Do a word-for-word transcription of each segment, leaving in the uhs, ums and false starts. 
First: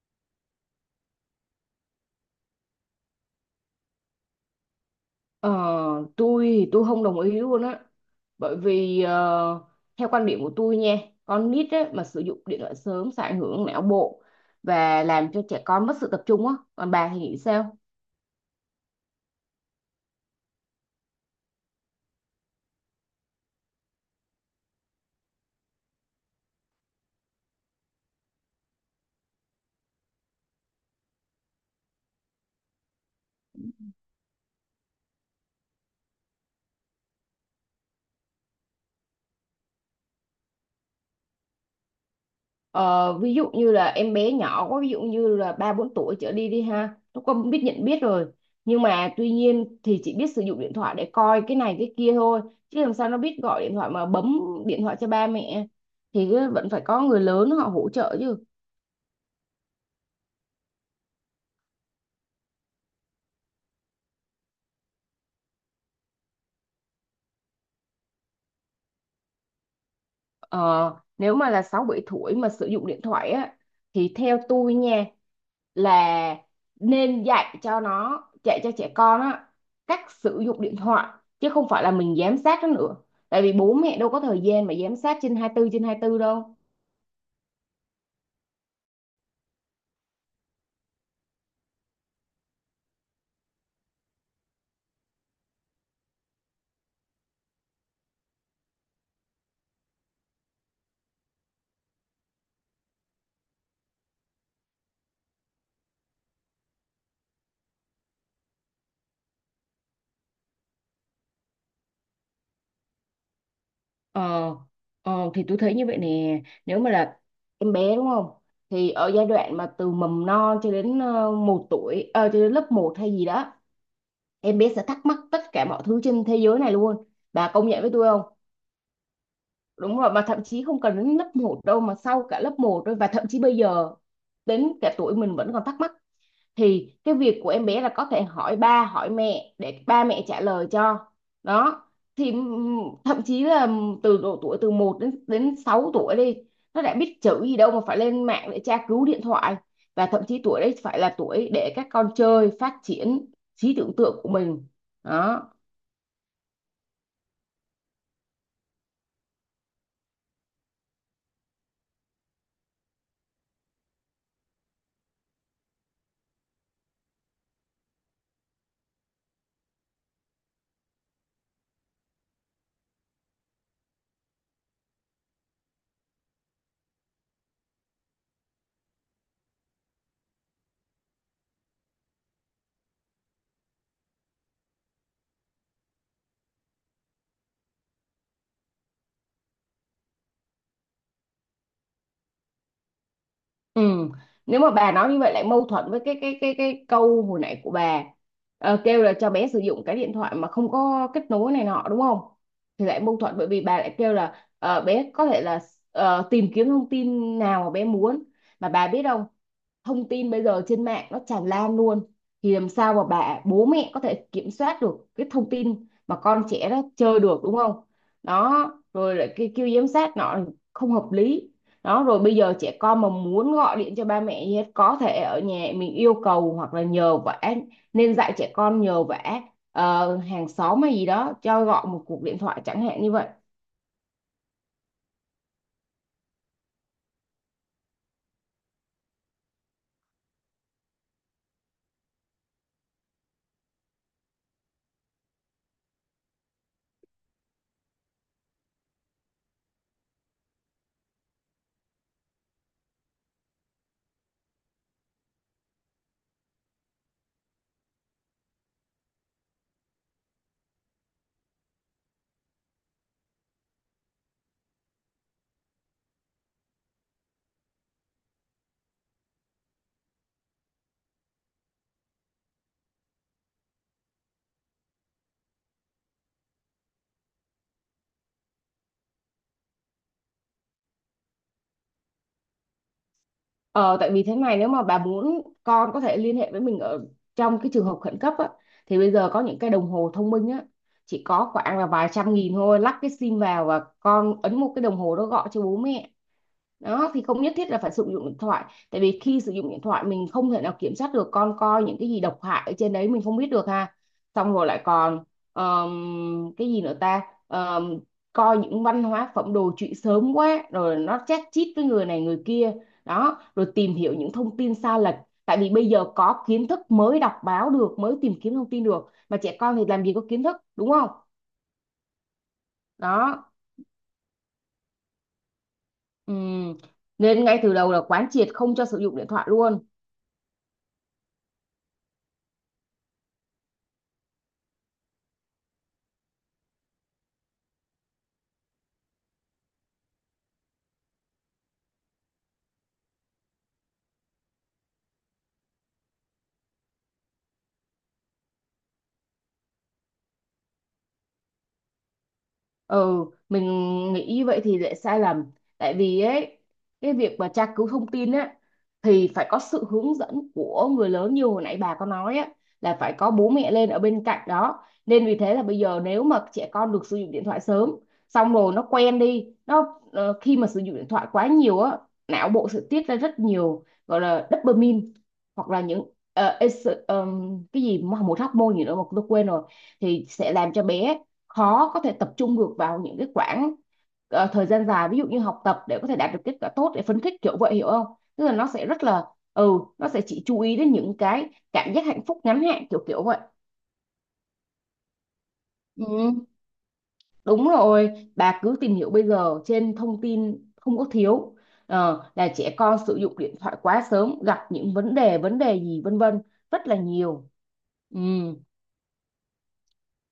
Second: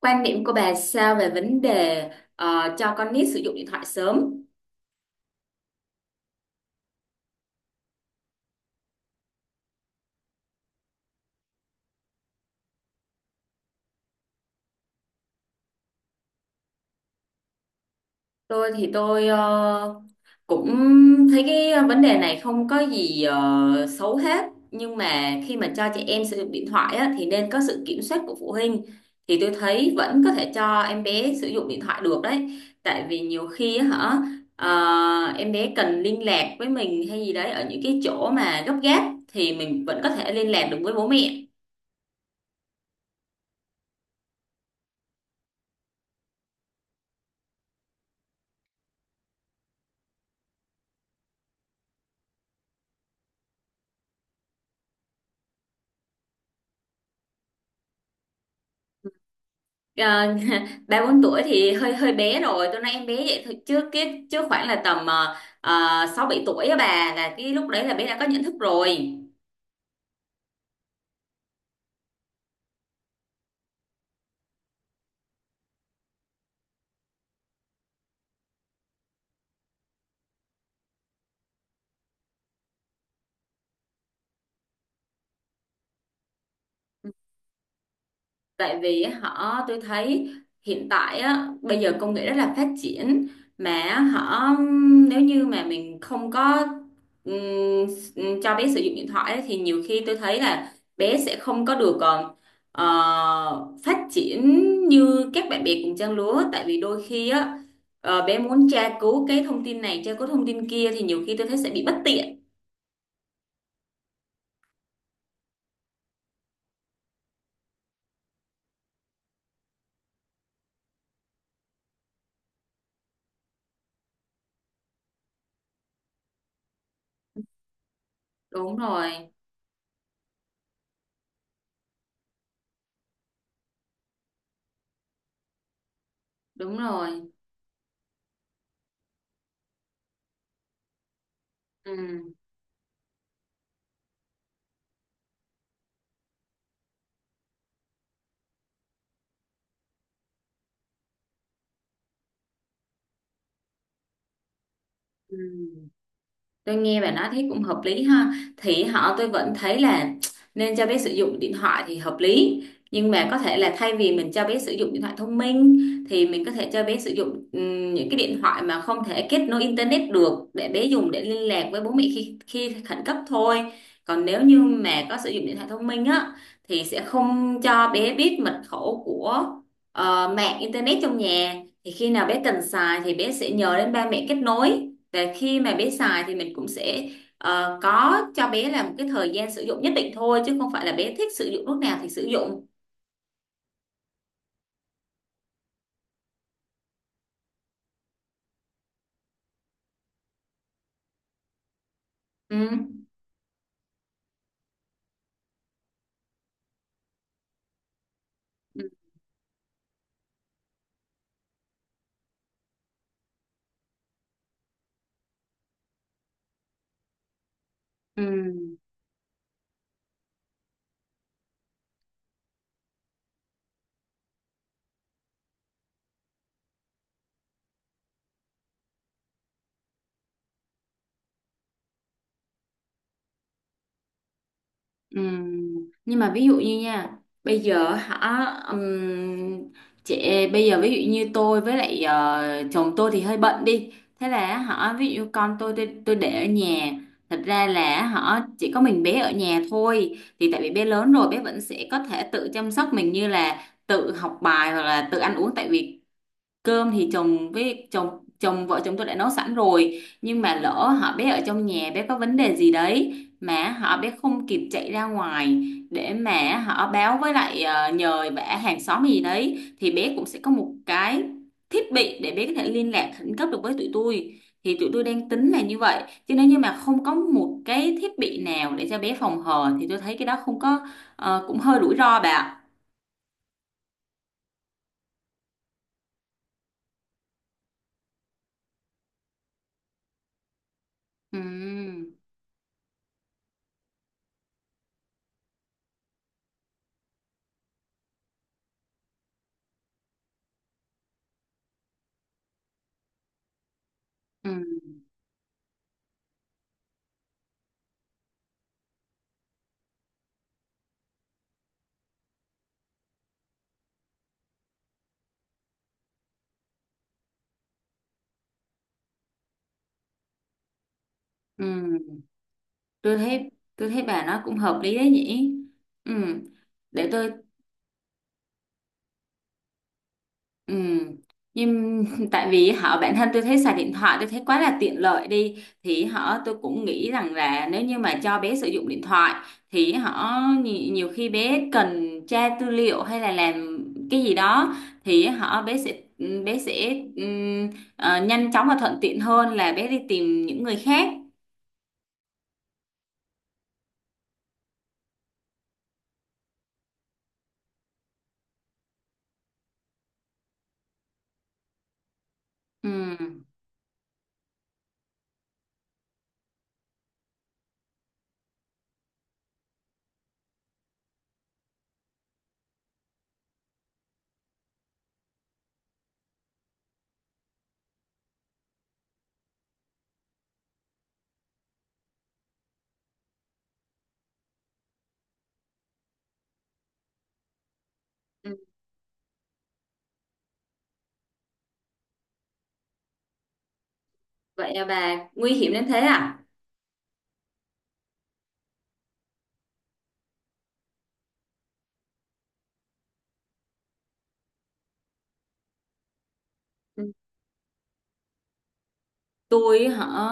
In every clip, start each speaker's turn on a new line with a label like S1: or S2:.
S1: Quan điểm của bà sao về vấn đề ờ, cho con nít sử dụng điện thoại sớm?
S2: Ờ, tôi thì tôi không đồng ý luôn á, bởi vì ờ, theo quan điểm của tôi nha, con nít á, mà sử dụng điện thoại sớm sẽ ảnh hưởng não bộ và làm cho trẻ con mất sự tập trung á. Còn bà thì nghĩ sao?
S1: Tôi thì tôi ờ, cũng thấy cái vấn đề này không có gì ờ, xấu hết, nhưng mà khi mà cho trẻ em sử dụng điện thoại á, thì nên có sự kiểm soát của phụ huynh. Thì tôi thấy vẫn có thể cho em bé sử dụng điện thoại được đấy, tại vì nhiều khi á hả, ờ, em bé cần liên lạc với mình hay gì đấy ở những cái chỗ mà gấp gáp, thì mình vẫn có thể liên lạc được với bố mẹ.
S2: Ờ, ví dụ như là em bé nhỏ quá, ví dụ như là ba bốn tuổi trở đi đi ha, nó không biết nhận biết rồi. Nhưng mà tuy nhiên thì chỉ biết sử dụng điện thoại để coi cái này cái kia thôi, chứ làm sao nó biết gọi điện thoại mà bấm điện thoại cho ba mẹ, thì vẫn phải có người lớn họ hỗ trợ chứ.
S1: Ờ, ba bốn tuổi thì hơi hơi bé rồi, tôi nói em bé vậy thôi, chứ cái chứ khoảng là tầm ờ, ờ, sáu bảy tuổi á bà, là cái lúc đấy là bé đã có nhận thức rồi.
S2: Ờ, nếu mà là sáu bảy tuổi mà sử dụng điện thoại á, thì theo tôi nha, là nên dạy cho nó, dạy cho trẻ con á cách sử dụng điện thoại, chứ không phải là mình giám sát nó nữa. Tại vì bố mẹ đâu có thời gian mà giám sát trên hai mươi bốn trên hai mươi bốn đâu.
S1: Tại vì họ tôi thấy hiện tại á, bây giờ công nghệ rất là phát triển, mà họ nếu như mà mình không có ừm, cho bé sử dụng điện thoại ấy, thì nhiều khi tôi thấy là bé sẽ không có được ờ, ờ, phát triển như các bạn bè cùng trang lứa, tại vì đôi khi á ờ, bé muốn tra cứu cái thông tin này, tra cứu thông tin kia thì nhiều khi tôi thấy sẽ bị bất tiện.
S2: ờ, ờ thì tôi thấy như vậy nè, nếu mà là em bé đúng không, thì ở giai đoạn mà từ mầm non cho đến ờ, một tuổi, ờ, cho đến lớp một hay gì đó, em bé sẽ thắc mắc tất cả mọi thứ trên thế giới này luôn. Bà công nhận với tôi không?
S1: Đúng rồi.
S2: Đúng rồi. Mà thậm chí không cần đến lớp một đâu, mà sau cả lớp một thôi, và thậm chí bây giờ đến cả tuổi mình vẫn còn thắc mắc.
S1: Đúng
S2: Thì cái
S1: rồi.
S2: việc của em bé là có thể hỏi ba hỏi mẹ để ba mẹ trả lời cho. Đó.
S1: Ừ.
S2: Thì ừm, thậm chí là từ độ tuổi từ một đến đến sáu tuổi đi, nó đã biết chữ gì đâu mà phải lên mạng để tra cứu điện thoại. Và thậm chí tuổi đấy phải là tuổi để các con chơi, phát triển trí tưởng tượng của mình.
S1: Ừ.
S2: Đó.
S1: Tôi nghe bạn nói thấy cũng hợp lý ha. Thì họ tôi vẫn thấy là nên cho bé sử dụng điện thoại thì hợp lý. Nhưng mà có thể là thay vì mình cho bé sử dụng điện thoại thông minh, thì mình có thể cho bé sử dụng ừm, những cái điện thoại mà không thể kết nối internet được, để bé dùng để liên lạc với bố mẹ khi, khi khẩn cấp thôi. Còn nếu như mà có sử dụng điện thoại thông minh á, thì sẽ không cho bé biết mật khẩu của ờ, mạng internet trong nhà. Thì khi nào bé cần xài thì bé sẽ nhờ đến ba mẹ kết nối, để khi mà bé xài thì mình cũng sẽ ờ, có cho bé là một cái thời gian sử dụng nhất định thôi, chứ không phải là bé thích sử dụng lúc nào thì sử dụng.
S2: Ừ. Nếu mà bà nói như vậy lại mâu thuẫn với cái cái cái cái câu hồi nãy của bà. Ờ, kêu là cho bé sử dụng cái điện thoại mà không có kết nối này nọ đúng không?
S1: Ừ.
S2: Thì lại mâu thuẫn bởi vì bà lại kêu là ờ, bé có thể là ờ, tìm kiếm thông tin nào mà bé muốn. Mà
S1: Ừ.
S2: bà biết không, thông tin bây giờ trên mạng nó tràn lan luôn, thì làm sao mà bà bố mẹ có thể kiểm soát được cái thông tin mà con trẻ nó chơi được đúng không.
S1: Ừ.
S2: Đó rồi lại cái kêu giám sát nó, không hợp lý. Đó rồi bây giờ trẻ con mà muốn gọi điện cho ba mẹ gì hết, có thể ở nhà mình yêu cầu hoặc là nhờ vả. Nên dạy trẻ con nhờ vả ờ, hàng xóm hay gì đó cho gọi một cuộc điện thoại chẳng hạn như vậy.
S1: Ừm, nhưng mà ví dụ như nha, bây giờ hả, ừm, chị bây giờ ví dụ như tôi với lại ờ, chồng tôi thì hơi bận đi, thế là hả ví dụ con tôi tôi, tôi để ở nhà, thật ra là hả chỉ có mình bé ở nhà thôi, thì tại vì bé lớn rồi bé vẫn sẽ có thể tự chăm sóc mình như là tự học bài hoặc là tự ăn uống, tại vì cơm thì chồng với chồng chồng vợ chồng tôi đã nấu sẵn rồi, nhưng mà lỡ họ bé ở trong nhà bé có vấn đề gì đấy mà họ bé không kịp chạy ra ngoài để mà họ báo với lại ờ, nhờ vả hàng xóm gì đấy, thì bé cũng sẽ có một cái thiết bị để bé có thể liên lạc khẩn cấp được với tụi tôi, thì tụi tôi đang tính là như vậy, chứ nếu như mà không có một cái thiết bị nào để cho bé phòng hờ thì tôi thấy cái đó không có ờ, cũng hơi rủi ro bà ạ.
S2: Ờ, tại vì thế này, nếu mà bà muốn con có thể liên hệ với mình ở trong cái trường hợp khẩn cấp á, thì bây giờ có những cái đồng hồ thông minh á, chỉ
S1: Ừ.
S2: có khoảng là vài trăm nghìn thôi, lắp cái sim vào và con ấn một cái đồng hồ đó gọi cho bố mẹ. Đó thì không nhất thiết là phải sử dụng điện thoại. Tại vì khi sử dụng điện thoại mình không thể nào kiểm soát được con coi những cái gì độc hại ở trên đấy, mình không biết được ha.
S1: Ừ.
S2: Xong rồi lại còn ờm, cái gì nữa ta. Ờm, Coi những văn hóa phẩm đồ trụy sớm quá rồi, nó chát chít với người này người kia. Đó rồi tìm hiểu những thông tin sai lệch. Tại vì bây giờ có kiến thức mới đọc báo được, mới tìm kiếm thông tin được, mà trẻ con thì làm gì có kiến thức đúng không.
S1: Ừ. Tôi
S2: Đó.
S1: thấy tôi thấy bà nói cũng hợp lý đấy nhỉ. Ừ.
S2: Ừm.
S1: Để tôi.
S2: Nên ngay từ đầu là quán triệt không cho sử dụng điện thoại luôn.
S1: Ừ. Nhưng tại vì họ bản thân tôi thấy xài điện thoại, tôi thấy quá là tiện lợi đi, thì họ tôi cũng nghĩ rằng là nếu như mà cho bé sử dụng điện thoại thì họ nhi- nhiều khi bé cần tra tư liệu hay là làm cái gì đó, thì họ bé sẽ bé sẽ ừm, ờ, nhanh chóng và thuận tiện hơn là bé đi tìm những người khác.
S2: Ừ, mình nghĩ như vậy thì lại sai lầm. Tại vì ấy, cái việc mà tra cứu thông tin á, thì phải có sự hướng dẫn của người lớn như hồi nãy bà có nói á,
S1: Ừ.
S2: là phải có bố mẹ lên ở bên cạnh đó. Nên vì thế là bây giờ nếu mà trẻ con được sử dụng điện thoại sớm, xong rồi nó quen đi, nó ờ, khi mà sử dụng điện thoại quá nhiều á, não bộ sẽ tiết ra rất nhiều gọi là dopamine, hoặc là những ờ, es- ờm, cái gì mà một hormone gì nữa mà tôi quên rồi. Thì sẽ làm cho bé khó có thể tập trung được vào những cái khoảng ờ, thời gian dài, ví dụ như học tập để có thể đạt được kết quả tốt, để phấn khích kiểu vậy hiểu không. Tức
S1: Ừ,
S2: là nó sẽ rất là, ừ nó sẽ chỉ chú ý đến những cái cảm giác hạnh phúc ngắn hạn kiểu kiểu vậy.
S1: vậy à bà, nguy hiểm đến thế à?
S2: Ừ, đúng rồi, bà cứ tìm hiểu bây giờ trên thông tin không có thiếu. Ờ, là trẻ con sử dụng điện thoại quá sớm gặp những vấn đề vấn đề gì vân vân, rất là nhiều. Ừ.
S1: Tôi họ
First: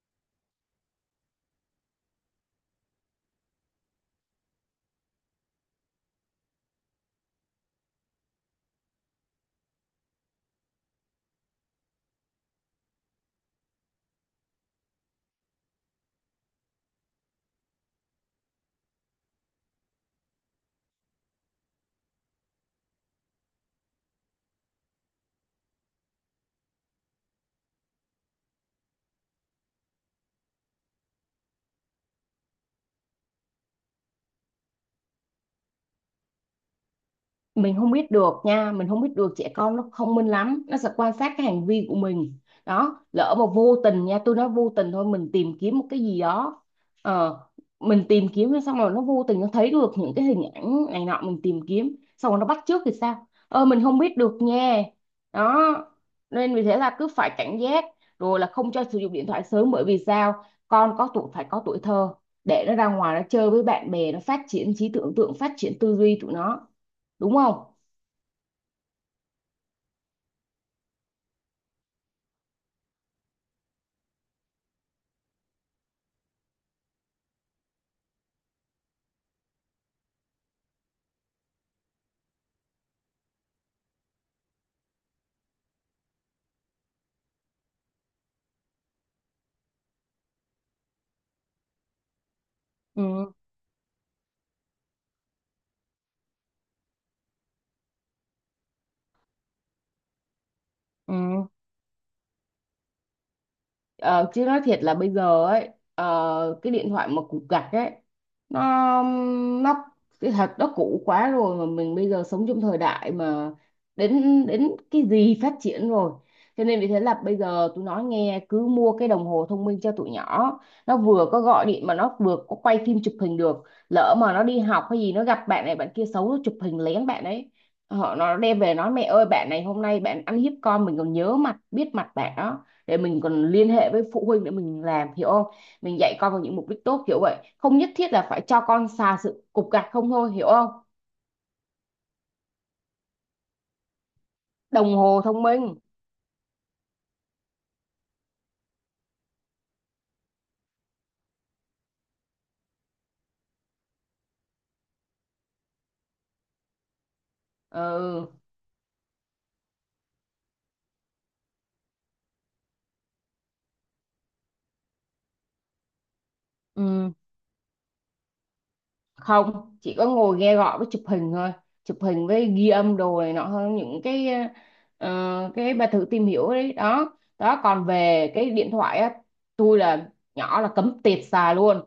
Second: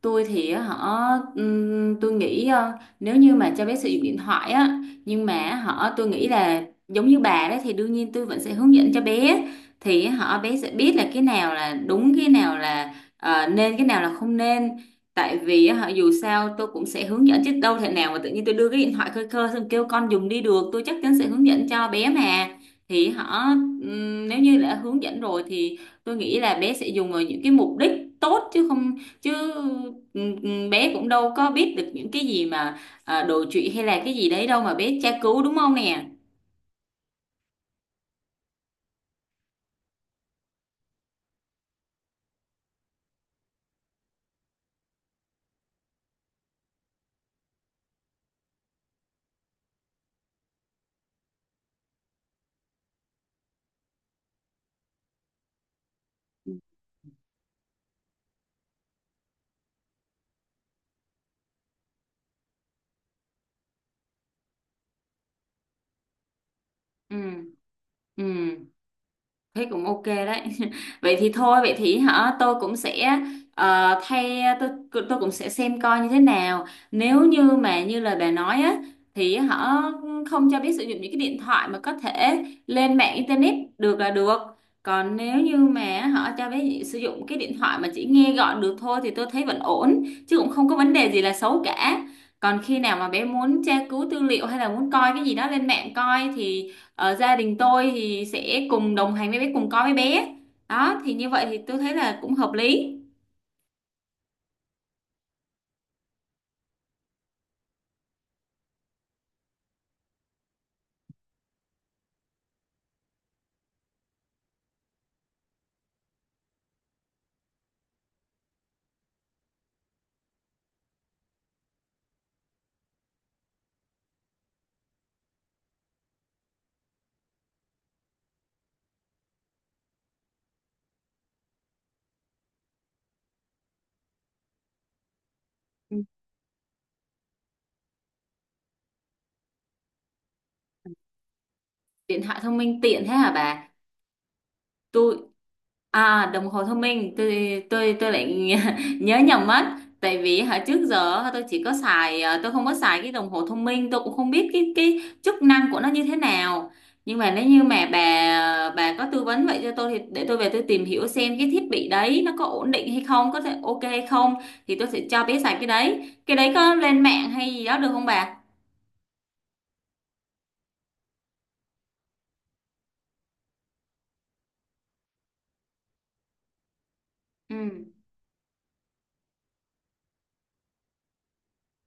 S1: tôi thì họ ừm, tôi nghĩ ờ, nếu như mà cho bé sử dụng điện thoại á, nhưng mà họ tôi nghĩ là giống như bà đấy, thì đương nhiên tôi vẫn sẽ hướng dẫn cho bé, thì họ bé sẽ biết là cái nào là đúng, cái nào là ờ, nên, cái nào là không nên. Tại vì họ dù sao tôi cũng sẽ hướng dẫn chứ, đâu thể nào mà tự nhiên tôi đưa cái điện thoại khơi khơi xong kêu con dùng đi được, tôi chắc chắn sẽ hướng dẫn cho bé mà. Thì họ ừm, nếu như đã hướng dẫn rồi thì tôi nghĩ là bé sẽ dùng vào những cái mục đích tốt, chứ không. chứ ừ, ừ, Bé cũng đâu có biết được những cái gì mà à, đồi trụy hay là cái gì đấy đâu mà bé tra cứu, đúng không nè?
S2: Mình không biết được nha, mình không biết được, trẻ con nó thông minh lắm, nó sẽ quan sát cái hành vi của mình. Đó lỡ mà vô tình nha, tôi nói vô tình thôi, mình tìm kiếm một cái gì đó, ờ, mình tìm kiếm xong rồi nó vô tình nó thấy được những cái hình ảnh này nọ, mình tìm kiếm xong rồi nó bắt chước thì sao. ờ mình không biết được nha. Đó. Nên vì thế là cứ phải cảnh giác, rồi là không cho sử dụng điện thoại sớm. Bởi vì sao, con có tuổi phải có tuổi thơ, để nó ra ngoài nó chơi với bạn bè, nó phát triển trí tưởng tượng, phát triển tư duy tụi nó
S1: Ừ.
S2: đúng không.
S1: Ừ. Thế cũng ok đấy. Vậy thì thôi, vậy thì hả, tôi cũng sẽ ờ, thay tôi tôi cũng sẽ xem coi như thế nào. Nếu như mà như lời bà nói á thì họ không cho biết sử dụng những cái điện thoại mà có thể lên mạng internet được là được. Còn nếu như mà họ cho biết sử dụng cái điện thoại mà chỉ nghe gọi được thôi thì tôi thấy vẫn ổn, chứ cũng không có vấn đề gì là xấu cả. Còn khi nào mà bé
S2: Ừ,
S1: muốn tra cứu tư liệu hay là muốn coi cái gì đó lên mạng coi thì ở gia đình tôi thì sẽ cùng đồng hành với bé, cùng coi với bé, đó thì như vậy
S2: ừ.
S1: thì tôi thấy là cũng hợp lý.
S2: Ờ, chứ nói thiệt là bây giờ ấy, ờ, cái điện thoại mà cục gạch ấy, nó nó cái thật nó cũ quá rồi, mà mình bây giờ sống trong thời đại mà đến đến cái gì phát triển rồi. Cho nên vì thế là bây giờ tôi nói nghe, cứ mua cái đồng hồ thông minh cho tụi nhỏ, nó vừa có gọi điện mà nó vừa có quay phim chụp hình được. Lỡ mà nó đi học hay gì, nó gặp bạn này bạn kia xấu, nó chụp hình lén bạn ấy, họ nó đem về nói mẹ ơi bạn này hôm nay bạn ăn hiếp con, mình còn nhớ mặt biết mặt bạn đó, để mình còn liên hệ với phụ huynh để mình làm hiểu không.
S1: Ừ.
S2: Mình dạy con vào những mục đích tốt, hiểu vậy không, nhất thiết là phải cho con xà sự cục gạch không thôi hiểu không.
S1: Điện thoại thông minh tiện thế hả bà?
S2: Đồng
S1: Tôi.
S2: hồ thông minh.
S1: À, đồng hồ thông minh tôi tôi tôi lại nhớ nhầm mất, tại vì hồi trước giờ tôi chỉ có xài à, tôi không có xài cái đồng hồ thông minh, tôi cũng không biết cái cái chức năng của nó như thế nào. Nhưng mà nếu như mà
S2: Ừ,
S1: bà bà có tư vấn vậy cho tôi thì để tôi về tôi tìm hiểu xem cái thiết bị đấy nó có ổn định hay không, có thể ok hay không, thì tôi sẽ cho bé xài cái đấy. Cái đấy có lên
S2: ừ,
S1: mạng hay gì đó được không bà?
S2: không chỉ có ngồi nghe gọi với chụp hình thôi, chụp hình với ghi âm đồ này nọ, hơn những cái ờ, cái bà thử tìm hiểu đấy. Đó
S1: Ừ.
S2: đó còn về cái điện thoại á, tôi là nhỏ là cấm tiệt xài luôn,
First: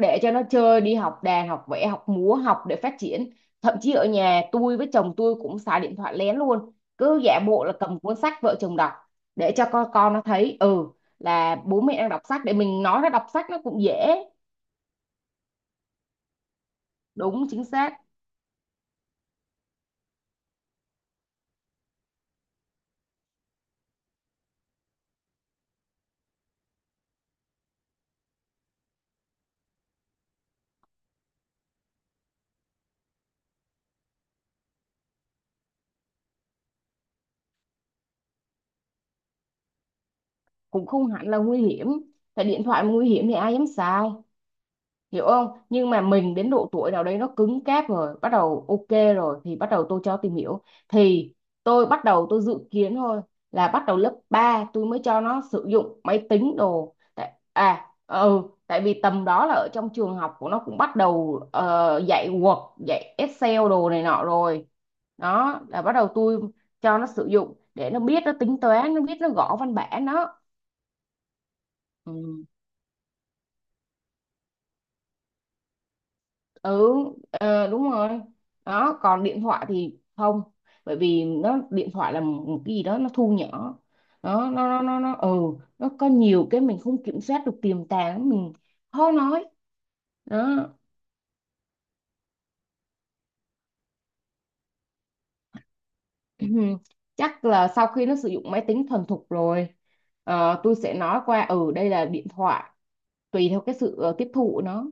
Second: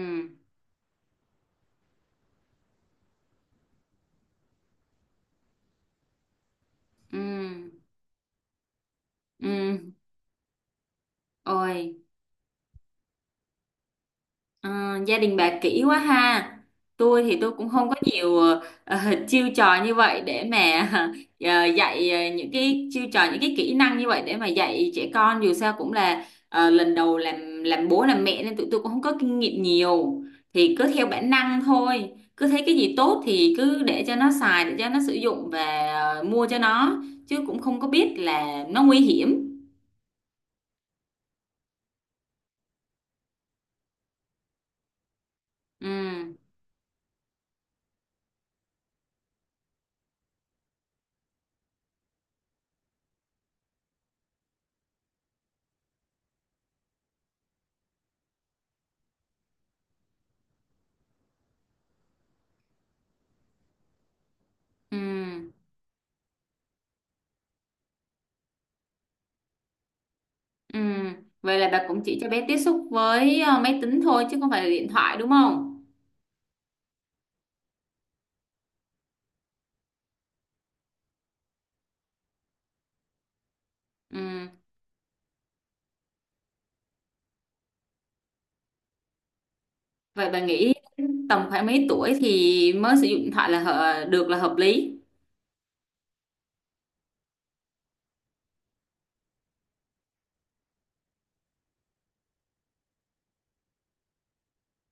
S2: để cho nó chơi, đi học đàn học vẽ học múa học để phát triển. Thậm chí ở nhà tôi với chồng tôi cũng xài điện thoại lén luôn,
S1: Ừ.
S2: cứ giả bộ là cầm cuốn sách vợ chồng đọc,
S1: Ừ.
S2: để cho con con nó thấy ừ là bố mẹ
S1: Ôi.
S2: đang đọc sách, để mình nói nó đọc sách nó cũng dễ.
S1: Ờ, gia đình bà kỹ quá ha. Tôi thì
S2: Đúng
S1: tôi
S2: chính
S1: cũng không có
S2: xác.
S1: nhiều ờ, chiêu trò như vậy để mà ờ, dạy ờ, những cái chiêu trò, những cái kỹ năng như vậy để mà dạy trẻ con, dù sao cũng là ờ, lần đầu làm làm bố làm mẹ nên tụi tôi cũng không có kinh nghiệm nhiều. Thì cứ theo bản năng thôi. Cứ thấy cái gì tốt thì cứ để cho nó xài, để cho nó sử dụng, và ờ, mua cho nó, chứ cũng không có biết là nó nguy hiểm.
S2: Cũng không hẳn là nguy hiểm, tại điện thoại mà nguy hiểm thì ai dám xài, hiểu không.
S1: Ừ.
S2: Nhưng mà mình đến độ tuổi nào đấy nó cứng cáp rồi bắt đầu ok. Rồi thì bắt đầu tôi cho tìm hiểu, thì tôi bắt đầu tôi dự kiến thôi, là bắt đầu lớp ba tôi mới cho nó sử dụng máy tính đồ tại, à ừ tại vì tầm đó là ở trong trường học của nó cũng bắt đầu ờ, dạy Word dạy Excel đồ này nọ rồi.
S1: Ừ.
S2: Đó là bắt đầu tôi cho nó sử dụng để nó biết nó tính toán, nó biết nó gõ văn bản. Đó.
S1: Ừ. Vậy là bà cũng chỉ cho bé
S2: Ừ.
S1: tiếp xúc với ờ, máy tính thôi chứ không phải là điện thoại, đúng không?
S2: ừ ờ, Đúng rồi. Đó còn điện thoại thì không, bởi vì nó điện thoại là một cái gì đó nó thu nhỏ.
S1: Ừ.
S2: Đó nó nó nó nó ừ nó có nhiều cái mình không kiểm soát được tiềm tàng, mình khó nói.
S1: Vậy bà
S2: Đó.
S1: nghĩ tầm khoảng mấy tuổi thì mới sử dụng điện thoại là hợ- được, là hợp lý?
S2: Chắc là sau khi nó sử dụng máy tính thuần thục rồi, ờ, tôi sẽ nói qua, ừ đây là điện thoại. Tùy theo cái sự ờ, tiếp thụ nó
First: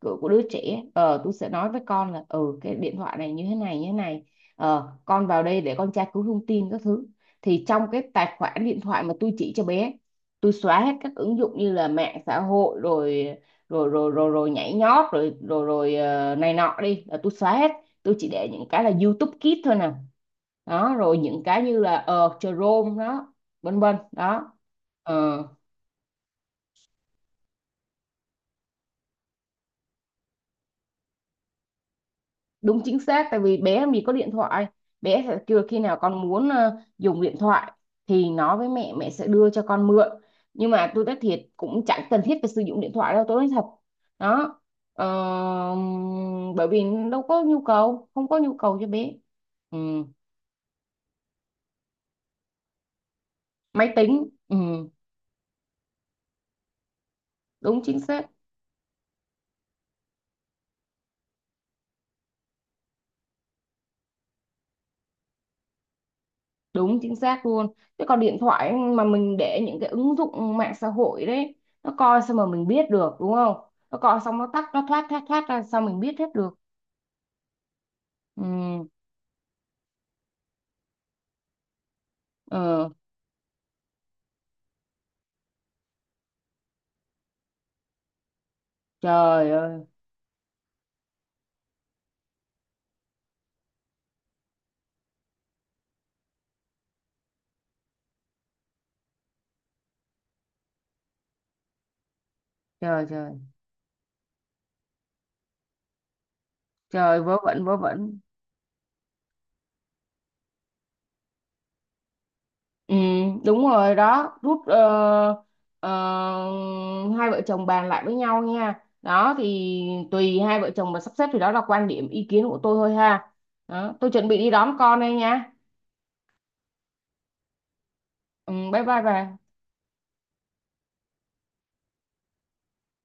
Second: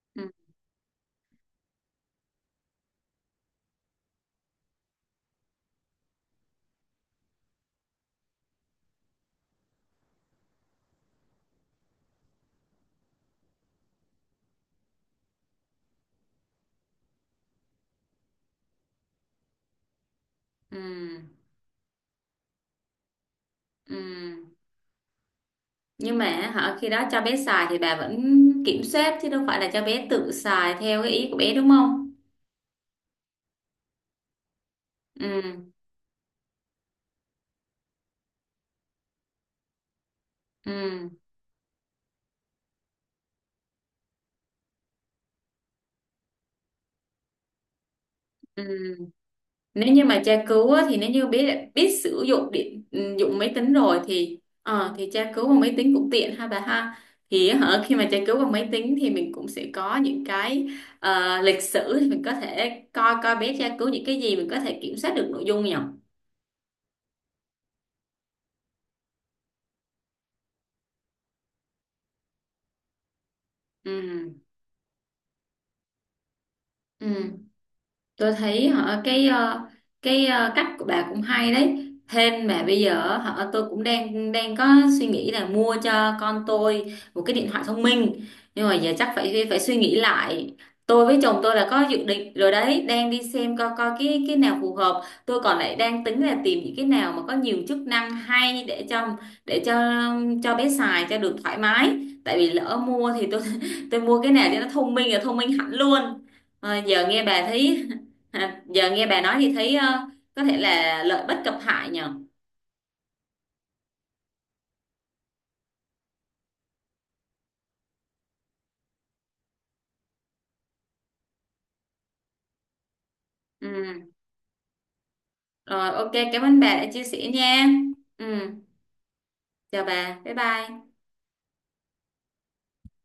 S2: của,
S1: Ừ.
S2: của đứa trẻ, ờ tôi sẽ nói với con là ừ cái điện thoại này như thế này như thế này. Ờ con vào đây để con tra cứu thông tin các thứ. Thì trong cái tài khoản điện thoại mà tôi chỉ cho bé, tôi xóa hết các ứng dụng như là mạng xã hội rồi rồi rồi rồi, rồi, nhảy nhót rồi rồi rồi ờ, này nọ đi là tôi xóa hết. Tôi chỉ để những cái là YouTube Kids thôi nè.
S1: Ừ.
S2: Đó rồi những cái như là ờ Chrome đó, vân vân
S1: Ừ.
S2: đó. Ờ,
S1: Nhưng mà họ khi đó cho bé xài thì bà vẫn kiểm soát chứ, đâu phải là cho bé tự xài theo cái ý của bé đúng không?
S2: đúng chính xác tại vì bé mình có điện thoại, bé sẽ
S1: Ừ.
S2: kêu khi nào con muốn ờ, dùng điện thoại, thì nói với mẹ, mẹ sẽ đưa cho con mượn. Nhưng mà tôi
S1: Ừ.
S2: nói thiệt cũng chẳng cần thiết phải sử dụng điện thoại đâu, tôi nói thật. Đó. Ờ, bởi vì đâu có nhu cầu, không có nhu
S1: Ừ.
S2: cầu cho bé. Ừ.
S1: Nếu như mà tra cứu á, thì nếu như biết biết sử dụng điện ừ, dụng máy tính
S2: Máy
S1: rồi
S2: tính
S1: thì
S2: ừ.
S1: ờ, thì tra cứu bằng máy tính cũng tiện ha bà ha. Thì
S2: Đúng
S1: hả khi
S2: chính
S1: mà tra
S2: xác.
S1: cứu bằng máy tính thì mình cũng sẽ có những cái ờ, lịch sử, thì mình có thể coi coi bé tra cứu những cái gì, mình có thể kiểm soát được nội dung nhỉ.
S2: Đúng chính xác luôn. Chứ còn điện thoại mà mình để những cái ứng dụng mạng xã hội đấy, nó coi sao mà mình biết được đúng không. Nó coi xong
S1: Ừ.
S2: nó tắt nó thoát thoát thoát ra sao mình biết hết được.
S1: Ừ. Tôi thấy
S2: Ừ,
S1: họ cái ờ, cái ờ, cách của bà cũng hay đấy, thêm mà bây
S2: ừ,
S1: giờ họ tôi cũng đang đang có suy nghĩ là mua cho con tôi một cái điện thoại thông minh, nhưng mà giờ chắc phải
S2: trời
S1: phải suy
S2: ơi.
S1: nghĩ lại. Tôi với chồng tôi là có dự định rồi đấy, đang đi xem coi coi cái cái nào phù hợp, tôi còn lại đang tính là tìm những cái nào mà có nhiều chức năng hay để cho để cho cho bé xài cho được thoải mái, tại vì lỡ
S2: Trời
S1: mua thì
S2: trời
S1: tôi tôi mua cái nào cho nó thông minh là thông minh hẳn luôn. Ờ, giờ
S2: trời
S1: nghe
S2: vớ
S1: bà
S2: vẩn vớ
S1: thấy.
S2: vẩn.
S1: À, giờ nghe bà nói thì thấy ờ, có thể là lợi bất cập hại nhờ.
S2: Ừ, đúng rồi đó, rút ờ, ờ, hai vợ chồng bàn lại với nhau nha. Đó thì tùy hai vợ chồng mà sắp xếp, thì đó là quan điểm ý kiến của tôi thôi ha.
S1: Ừ.
S2: Đó, tôi chuẩn bị đi đón con đây nha.
S1: Rồi ok, cảm ơn bà đã chia sẻ nha. Ừ.
S2: Ừ, bye bye bà.
S1: Chào bà, bye bye.